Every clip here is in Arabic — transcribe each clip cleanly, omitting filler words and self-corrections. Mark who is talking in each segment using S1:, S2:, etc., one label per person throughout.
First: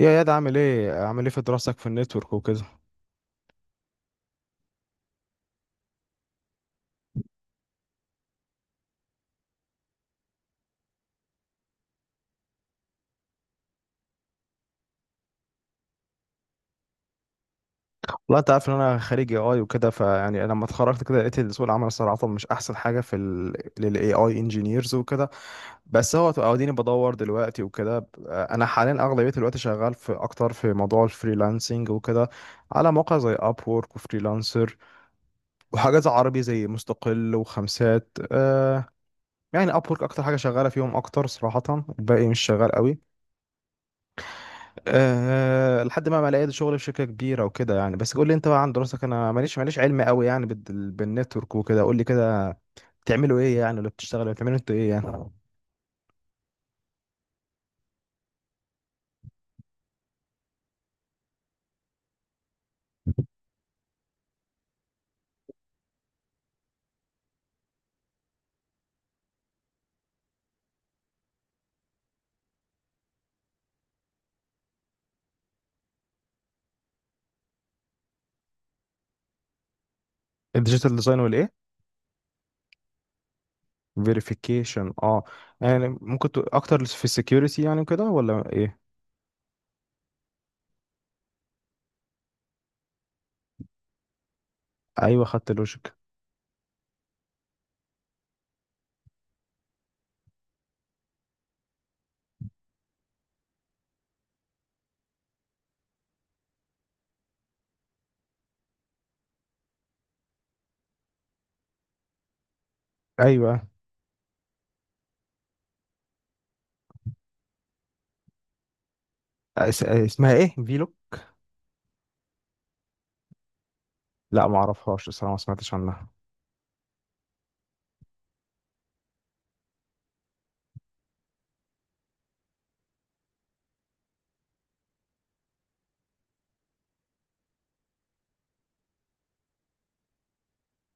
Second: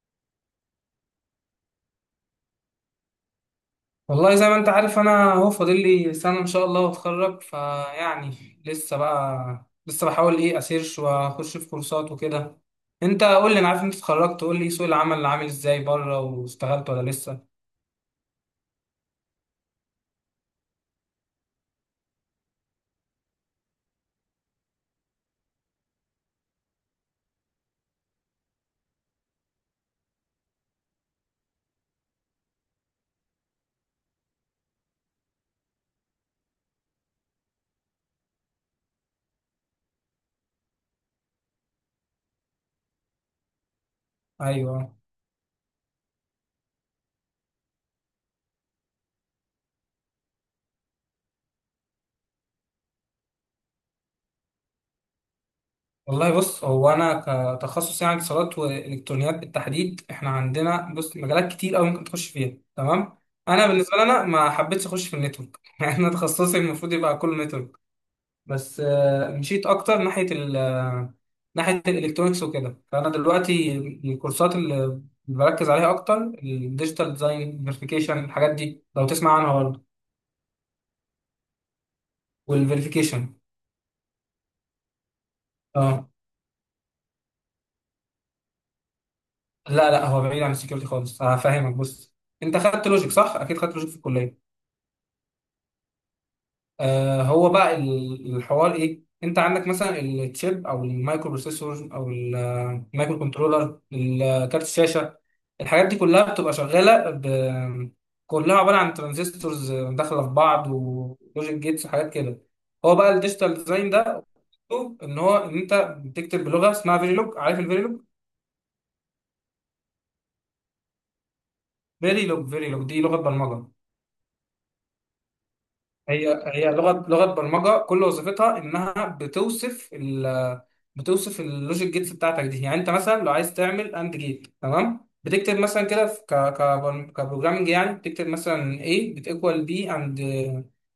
S1: يا ياد عامل ايه في دراستك في النتورك وكده.
S2: والله، زي ما انت عارف، انا اهو فاضل لي سنه ان شاء الله واتخرج. فيعني لسه بحاول اسيرش واخش في كورسات وكده. انت قول لي، انا عارف انت اتخرجت، قول لي سوق العمل اللي عامل ازاي بره، واشتغلت ولا لسه؟
S1: والله انت عارف ان انا خريج اي اي وكده فيعني لما اتخرجت كده لقيت إن سوق العمل الصراحه مش احسن حاجه في الاي اي انجينيرز وكده. بس هو اديني بدور دلوقتي وكده، انا حاليا اغلبيه الوقت شغال في اكتر في موضوع الفريلانسنج وكده، على مواقع زي اب وورك وفريلانسر وحاجات زي عربي زي مستقل وخمسات. يعني اب وورك اكتر حاجه شغاله فيهم اكتر صراحه، الباقي مش شغال قوي.
S2: ايوه.
S1: لحد ما لقيت شغل في شركة كبيرة وكده يعني. بس قول لي انت بقى عن دراستك، انا ماليش علم قوي يعني بالنتورك وكده. قول لي كده، بتعملوا ايه يعني اللي بتشتغلوا يعني؟ بتعملوا انتوا ايه يعني؟
S2: والله بص، هو انا كتخصص يعني اتصالات والكترونيات بالتحديد، احنا عندنا بص مجالات كتير قوي ممكن تخش فيها، تمام. انا بالنسبه لي انا ما حبيتش اخش في النتورك يعني انا تخصصي المفروض يبقى كله نتورك. بس مشيت اكتر ناحيه ال آه، ناحيه الالكترونكس وكده. فانا دلوقتي الكورسات اللي بركز عليها اكتر الديجيتال ديزاين، فيريفيكيشن، الحاجات دي، لو تسمع عنها برضه.
S1: الديجيتال ديزاين والايه؟
S2: والفيريفيكيشن،
S1: فيريفيكيشن، اه. يعني
S2: اه.
S1: ممكن تقول اكتر في السكيورتي يعني كده ولا ايه؟
S2: لا لا، هو بعيد عن السكيورتي خالص، هفهمك بص. انت خدت لوجيك صح؟ اكيد خدت لوجيك في الكليه.
S1: ايوه خدت لوجيك.
S2: آه، هو بقى الحوار ايه، انت عندك مثلا التشيب او المايكرو بروسيسور او المايكرو كنترولر، الكارت، الشاشه، الحاجات دي كلها بتبقى شغاله كلها عباره عن ترانزستورز داخله في بعض ولوجيك جيتس وحاجات كده. هو بقى الديجيتال
S1: ايوه.
S2: ديزاين ده مطلوب ان هو ان انت بتكتب بلغه اسمها فيريلوج، عارف الفيريلوج؟
S1: اسمها ايه فيلو؟
S2: فيريلوج دي لغه برمجه.
S1: لا ما اعرفهاش الصراحة، ما سمعتش عنها.
S2: هي لغه برمجه، كل وظيفتها انها بتوصف اللوجيك جيتس بتاعتك دي. يعني انت مثلا لو عايز تعمل اند جيت، تمام، بتكتب مثلا كده في ك ك كبروجرامنج، يعني بتكتب مثلا A بتيكوال بي اند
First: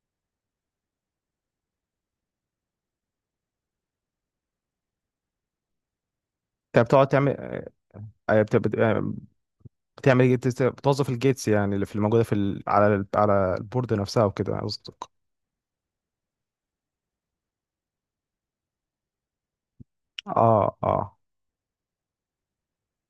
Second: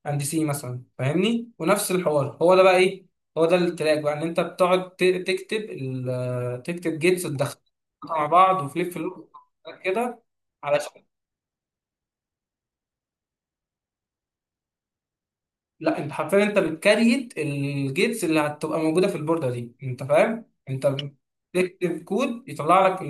S2: اند سي مثلا، فاهمني؟ ونفس الحوار. هو ده بقى ايه، هو ده التراك بقى، ان انت بتقعد تكتب
S1: انت
S2: تكتب
S1: بتقعد
S2: جيتس
S1: تعمل
S2: تدخلها مع
S1: أيوة.
S2: بعض وفليب فلوب كده.
S1: بتعمل إيه؟ بتوظف
S2: علشان،
S1: الجيتس يعني اللي الموجودة في على على البورد نفسها وكده قصدي.
S2: لا انت حرفيا انت بتكريت الجيتس اللي هتبقى موجوده في البورده دي، انت فاهم؟
S1: اه
S2: انت
S1: اه.
S2: بتكتب كود يطلع لك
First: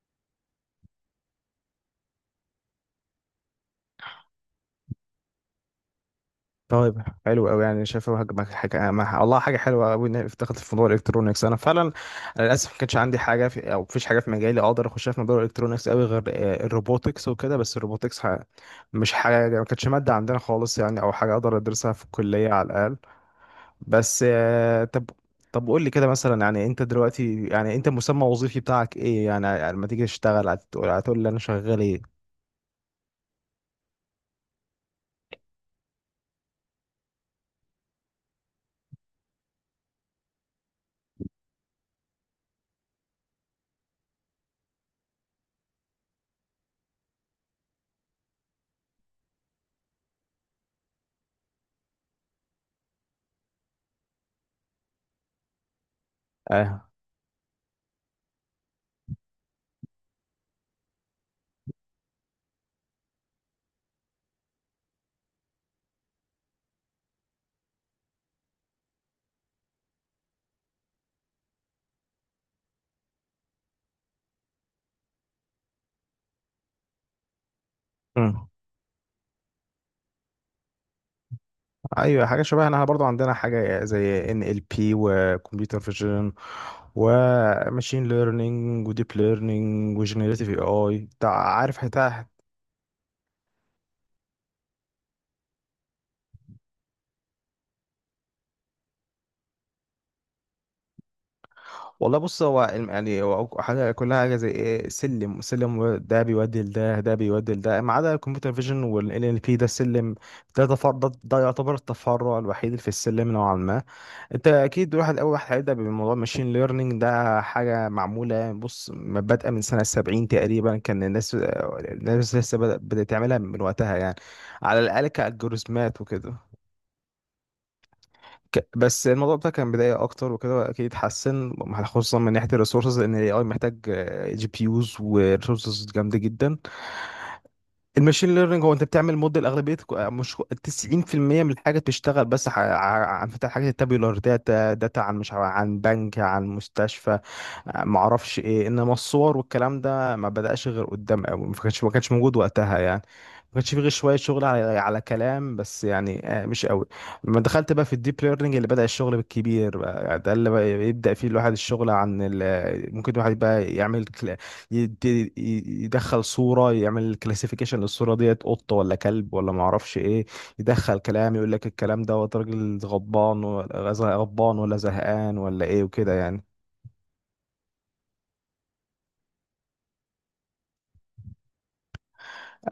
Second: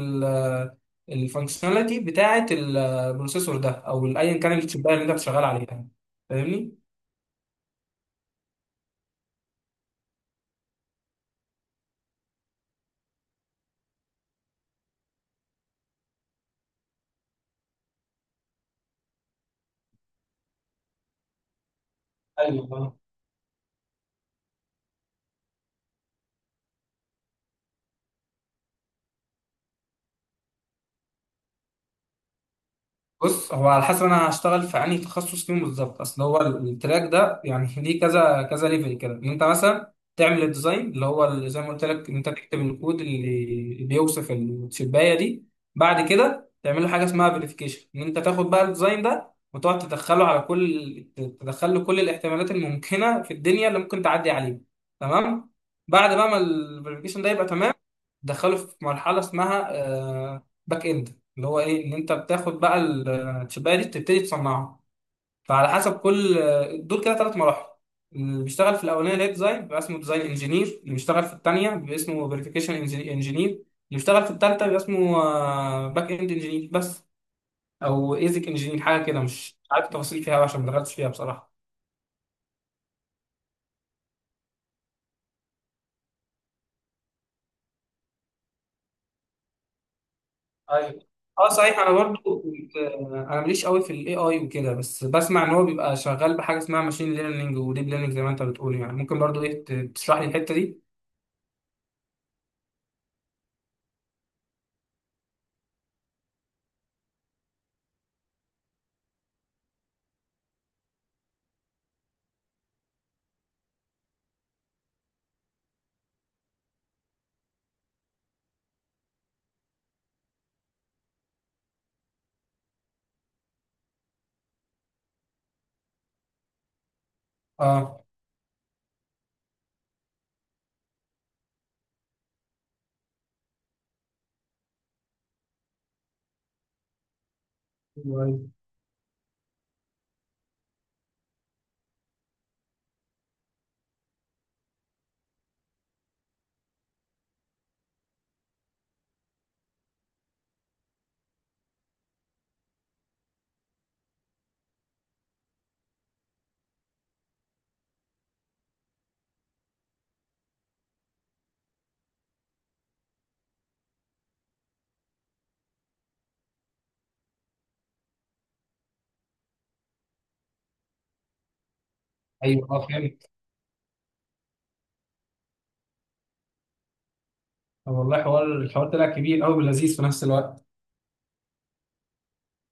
S2: الفانكشناليتي بتاعه البروسيسور ده، او ايا كان الشبايه اللي انت شغال عليها، فاهمني؟
S1: طيب حلو قوي يعني، شايفه هج- حاجه ما- والله حاجه حلوه قوي ان هي افتكرت في موضوع الالكترونكس. انا فعلا انا للاسف ما كانش عندي حاجه في او مفيش حاجه في مجالي اقدر اخشها في موضوع الالكترونكس قوي غير الروبوتكس وكده. بس الروبوتكس مش حاجه، ما كانتش ماده عندنا خالص يعني او حاجه اقدر ادرسها في الكليه على الاقل.
S2: ايوه
S1: بس آه، طب، طب قول لي كده مثلا يعني انت دلوقتي يعني انت المسمى الوظيفي بتاعك ايه يعني لما تيجي تشتغل، هتقول لي انا شغال ايه؟
S2: بص، هو على حسب انا هشتغل في انهي تخصص فيهم بالظبط. اصل هو التراك ده يعني ليه كذا كذا ليفل كده، ان انت مثلا تعمل الديزاين اللي هو زي ما قلت لك ان انت تكتب الكود اللي بيوصف الشبايه دي. بعد كده تعمل له حاجه اسمها فيريفيكيشن، ان انت تاخد بقى الديزاين ده وتقعد تدخله كل الاحتمالات الممكنه في الدنيا اللي ممكن تعدي عليه، تمام. بعد بقى ما الفيريفيكيشن ده يبقى تمام، دخلوا في مرحله اسمها باك اند، اللي هو ايه، ان انت بتاخد بقى الشبايه دي تبتدي تصنعها. فعلى حسب كل دول كده ثلاث مراحل. اللي بيشتغل في الاولانيه اللي هي ديزاين بيبقى اسمه ديزاين انجينير، اللي بيشتغل في الثانيه بيبقى اسمه فيريفيكيشن انجينير، اللي بيشتغل في الثالثه بيبقى اسمه باك اند انجينير. بس او ايزك
S1: اه،
S2: انجينير حاجه كده، مش عارف التفاصيل فيها أوي عشان ما دخلتش فيها بصراحه.
S1: ايوه حاجه شبهنا. احنا برضو عندنا حاجه زي ان ال بي وكمبيوتر فيجن وماشين ليرنينج وديب ليرنينج وجنريتيف اي
S2: ايوه.
S1: اي،
S2: اه
S1: عارف
S2: صحيح، انا
S1: حتى.
S2: برضو كنت انا ماليش قوي في الاي اي وكده، بس بسمع ان هو بيبقى شغال بحاجه اسمها ماشين ليرنينج وديب ليرنينج زي ما انت بتقول، يعني ممكن برضو تشرح لي الحته دي؟
S1: والله بص، يعني هو حاجه كلها حاجه زي ايه، سلم. سلم ده بيودي لده، ده بيودي لده، ما عدا الكمبيوتر فيجن والان ال بي، ده السلم، ده يعتبر التفرع الوحيد في السلم نوعا ما. انت اكيد واحد، اول واحد هيبدا بموضوع الماشين ليرنينج. ده حاجه معموله يعني، بص ما بادئه من سنه 70 تقريبا، كان الناس لسه بدات تعملها من وقتها يعني، على الاقل كالجوريزمات وكده.
S2: اه.
S1: بس الموضوع ده كان بدايه اكتر وكده، اكيد اتحسن خصوصا من ناحيه الريسورسز، لان الاي اي محتاج جي بي يوز وريسورسز جامده جدا.
S2: ايوه
S1: الماشين
S2: ايوه
S1: ليرنينج هو انت بتعمل موديل، اغلبيه مش 90% من الحاجه بتشتغل بس عن فتح حاجات التابيولار داتا. عن مش عارف- عن بنك، عن مستشفى، معرفش ايه. انما الصور والكلام ده ما بدأش غير قدام قوي، ما كانش موجود وقتها يعني، ما كانش فيه غير شويه شغل على كلام بس يعني، مش قوي. لما دخلت بقى في الديب ليرنينج اللي بدأ الشغل بالكبير بقى يعني، ده اللي بقى يبدأ فيه الواحد الشغل عن ممكن الواحد بقى يعمل، يدي يدخل صورة يعمل كلاسيفيكيشن للصورة ديت، قطة ولا كلب ولا ما اعرفش ايه. يدخل كلام يقول لك الكلام دوت
S2: ايوه.
S1: راجل
S2: اه فهمت.
S1: غضبان ولا غضبان ولا زهقان ولا ايه وكده يعني.
S2: طب والله الحوار طلع كبير قوي ولذيذ في نفس الوقت.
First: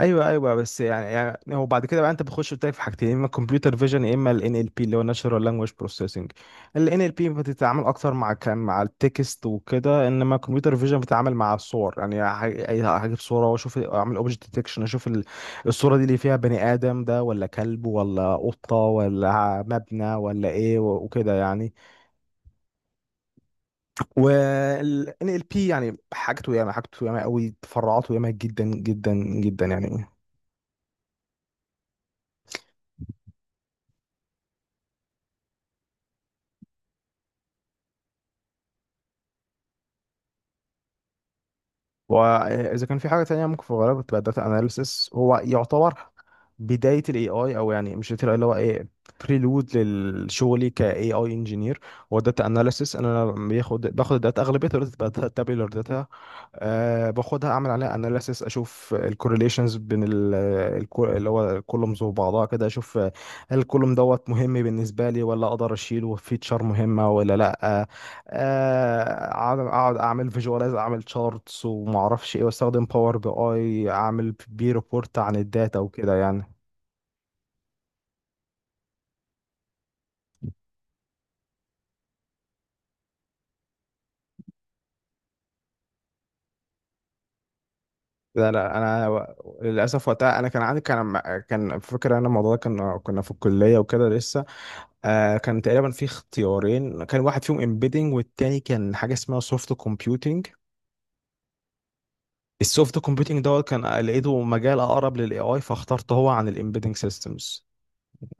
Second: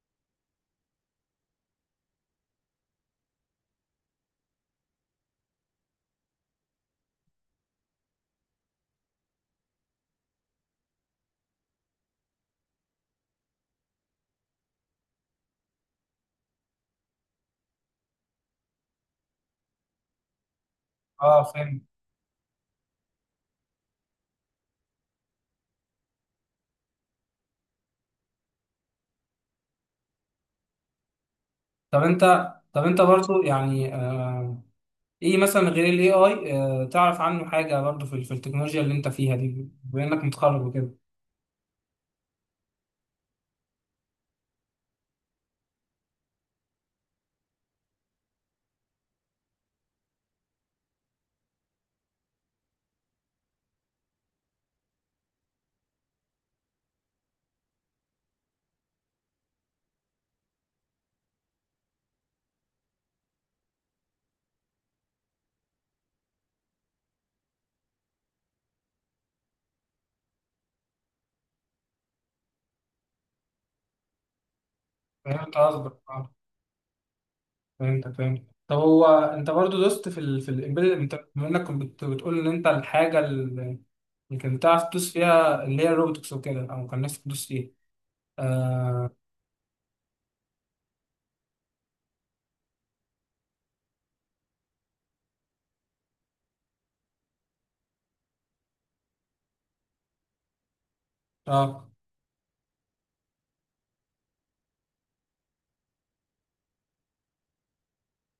S1: ايوه ايوه. بس يعني هو بعد كده بقى انت بتخش قلت لك في حاجتين، يا اما الكمبيوتر فيجن يا اما الان ال بي اللي هو ناتشورال لانجويج بروسيسنج. الان ال بي بتتعامل اكتر مع كان مع التكست وكده، انما الكمبيوتر فيجن بتتعامل مع الصور يعني، هجيب صوره واشوف اعمل اوبجكت ديتكشن، اشوف الصوره دي اللي فيها بني ادم ده ولا كلب ولا قطه ولا مبنى ولا ايه وكده
S2: اه
S1: يعني.
S2: فهمت.
S1: وال NLP يعني حاجته ياما، حاجته ياما قوي، تفرعاته ياما جدا جدا جدا يعني.
S2: طب انت طب انت برضو يعني، ايه مثلا غير الاي اي، تعرف عنه حاجه برضو في في التكنولوجيا اللي انت فيها دي بما انك متخرج وكده؟
S1: واذا كان في حاجه تانية، ممكن في الغالب بتبقى داتا اناليسيس. هو يعتبر بدايه الاي اي، او يعني مش بداية ال AI، اللي هو ايه، بريلود لشغلي كاي اي انجينير. هو داتا اناليسيس، انا باخد الداتا، اغلبيه الداتا بتبقى تابيولار داتا. أه، باخدها اعمل عليها اناليسيس، اشوف الكورليشنز بين اللي هو الكولومز وبعضها كده. اشوف هل الكولوم دوت مهم بالنسبه لي ولا اقدر اشيله، فيتشر مهمه ولا لا. اقعد، اعمل فيجواليز، اعمل تشارتس وما اعرفش ايه، واستخدم باور بي اي، اعمل بي ريبورت عن
S2: فهمت
S1: الداتا
S2: قصدك،
S1: وكده
S2: آه.
S1: يعني.
S2: فهمت طب هو انت برضو دوست في في الامبيدد، انت بما انك كنت بتقول ان انت الحاجه اللي كنت تعرف تدوس فيها اللي هي الروبوتكس وكده، او كان نفسك تدوس فيها.
S1: لا لا انا
S2: اه
S1: للاسف وقتها انا كان عندي، كان فكره انا الموضوع ده، كنا في الكليه وكده لسه، كان تقريبا في اختيارين، كان واحد فيهم امبيدنج والتاني كان حاجه اسمها سوفت كومبيوتينج.
S2: اه.
S1: السوفت كومبيوتينج دوت كان لقيته مجال اقرب للاي اي، فاخترته هو عن الامبيدنج سيستمز.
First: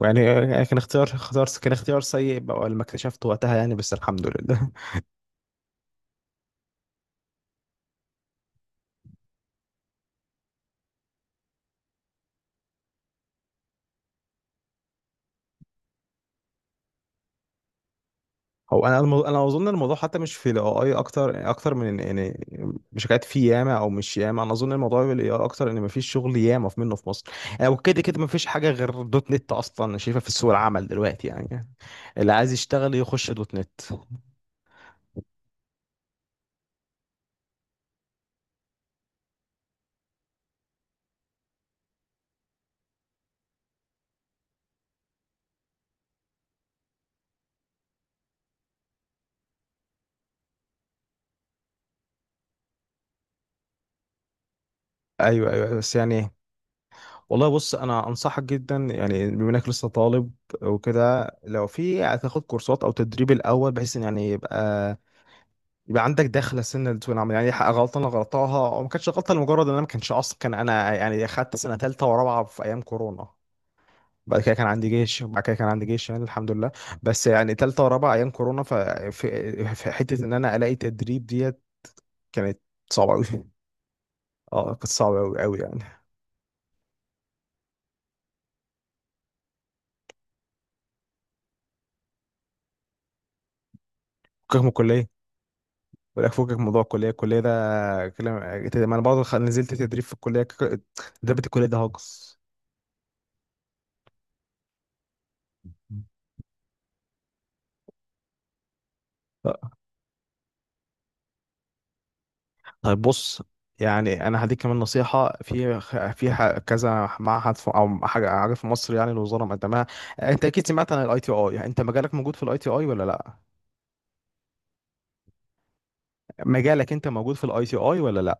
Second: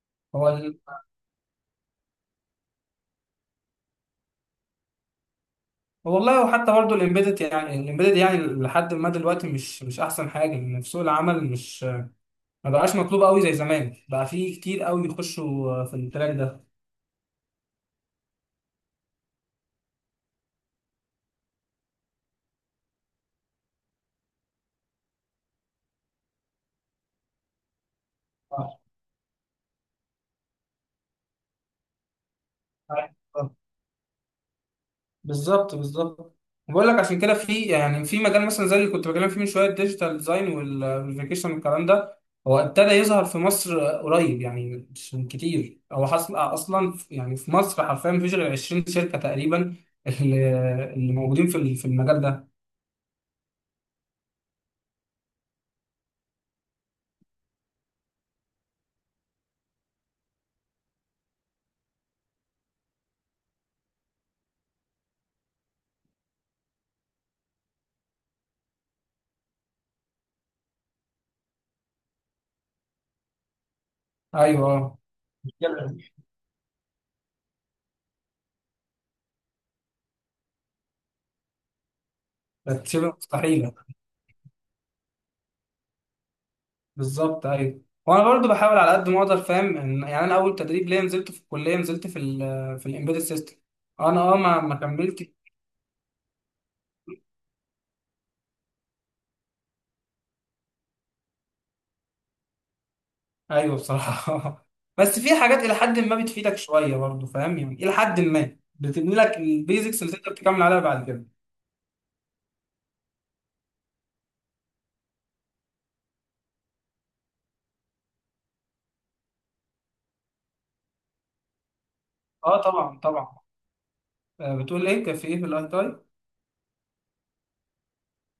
S1: يعني
S2: هو
S1: كان
S2: ال...
S1: اختيار، كان اختيار سيء بقى لما اكتشفته وقتها يعني، بس الحمد لله.
S2: هو والله، وحتى برضو الامبيدد يعني، الامبيدد يعني لحد ما دلوقتي مش احسن حاجه، ان في سوق العمل مش، ما بقاش مطلوب قوي زي زمان، بقى في كتير قوي بيخشوا في التراك ده.
S1: انا اظن الموضوع حتى مش في الاي اي اكتر، يعني اكتر من يعني مش حكايه في ياما، او مش ياما، انا اظن الموضوع في الاي اي اكتر ان مفيش شغل ياما في منه في مصر يعني، وكده كده مفيش حاجه غير دوت نت اصلا شايفها في سوق العمل دلوقتي يعني. اللي عايز يشتغل يخش
S2: آه.
S1: دوت نت.
S2: بالظبط بالظبط. بقول لك عشان كده في يعني في مجال مثلا زي اللي كنت بكلم فيه من شويه، الديجيتال ديزاين والفيكيشن والكلام ده، هو ابتدى يظهر في مصر قريب يعني مش من كتير. هو حصل اصلا يعني في مصر حرفيا مفيش غير 20 شركه تقريبا اللي اللي موجودين في في المجال ده.
S1: ايوه ايوه بس يعني. والله بص، انا انصحك جدا يعني بما انك لسه طالب وكده، لو في هتاخد كورسات او تدريب الاول بحيث ان يعني يبقى عندك دخله سنه لسوق العمل يعني. غلطه انا غلطاها، او ما كانتش غلطه، لمجرد ان انا ما كانش اصلا، كان انا يعني اخدت سنه ثالثه ورابعه في ايام كورونا، بعد كده كان
S2: ايوه.
S1: عندي
S2: اه
S1: جيش، يعني الحمد لله. بس يعني ثالثه ورابعه ايام كورونا، في في حته ان انا الاقي تدريب ديت كانت
S2: كانت شبه
S1: صعبه قوي
S2: مستحيله.
S1: اه كانت صعبه قوي قوي يعني.
S2: بالظبط. ايوه وانا برضو بحاول على قد ما اقدر فاهم يعني انا اول تدريب ليا نزلته في الكليه نزلت في في الامبيدد سيستم، انا اه
S1: فكك
S2: ما
S1: من
S2: ما
S1: الكليه،
S2: كملتش.
S1: ولا فكك من موضوع الكليه. الكليه ده كلام، ما انا برضه نزلت تدريب في الكليه. تدريب الكليه ده هاجس.
S2: ايوه بصراحه بس في حاجات الى حد ما بتفيدك شويه برضه فاهم، يعني الى حد ما بتبني لك البيزكس اللي تقدر تكمل عليها بعد كده.
S1: طيب بص، يعني انا هديك كمان نصيحه في كذا معهد في او حاجه، في مصر يعني الوزاره مقدمها. انت اكيد سمعت عن الاي تي اي، يعني انت مجالك موجود في الاي
S2: اه
S1: تي اي
S2: طبعا
S1: ولا لا؟
S2: طبعا. آه، بتقول ايه، كان في ايه في الاي تاي؟
S1: مجالك انت موجود في الاي تي اي ولا لا؟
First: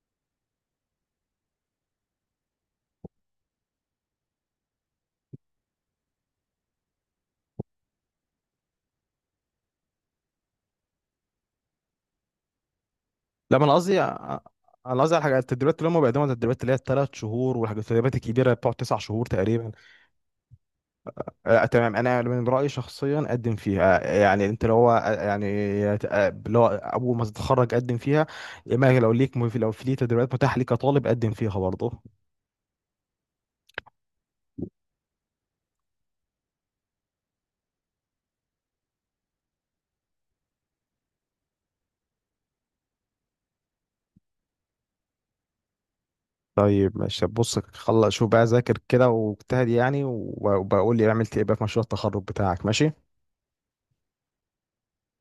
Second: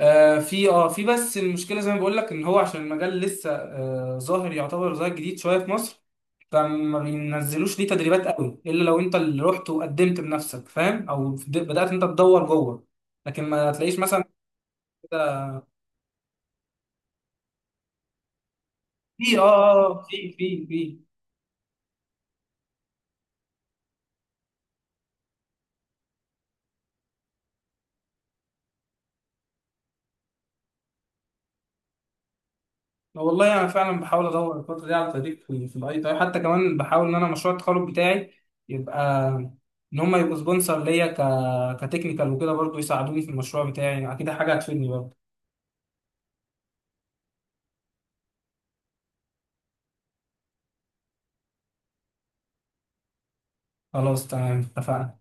S2: آه في في، بس المشكله زي ما بقول لك ان هو عشان المجال لسه ظاهر، يعتبر ظاهر جديد شويه في مصر، فما بينزلوش ليه تدريبات قوي الا لو انت اللي رحت وقدمت بنفسك فاهم، او بدات انت تدور جوه، لكن
S1: لا ما انا
S2: ما تلاقيش
S1: قصدي،
S2: مثلا
S1: على الحاجات التدريبات اللي هم بيقدموها، التدريبات اللي هي الثلاث شهور، والحاجات التدريبات الكبيره بتقعد تسع شهور
S2: في
S1: تقريبا.
S2: في.
S1: تمام، انا من رايي شخصيا قدم فيها. يعني انت لو هو يعني لو اول ما تتخرج قدم فيها، اما لو ليك، لو في ليه تدريبات متاحه ليك كطالب قدم فيها برضه.
S2: والله انا فعلا بحاول ادور الفتره دي على تدريب في الاي تي اي، حتى كمان بحاول ان انا مشروع التخرج بتاعي يبقى ان هم يبقوا سبونسر ليا كتكنيكال وكده، برضو يساعدوني في المشروع بتاعي، اكيد حاجه هتفيدني برضو.
S1: طيب ماشي بص، خلص شوف بقى ذاكر كده واجتهد يعني، وبقول لي عملت ايه بقى في مشروع التخرج بتاعك. ماشي.
S2: خلاص تمام اتفقنا.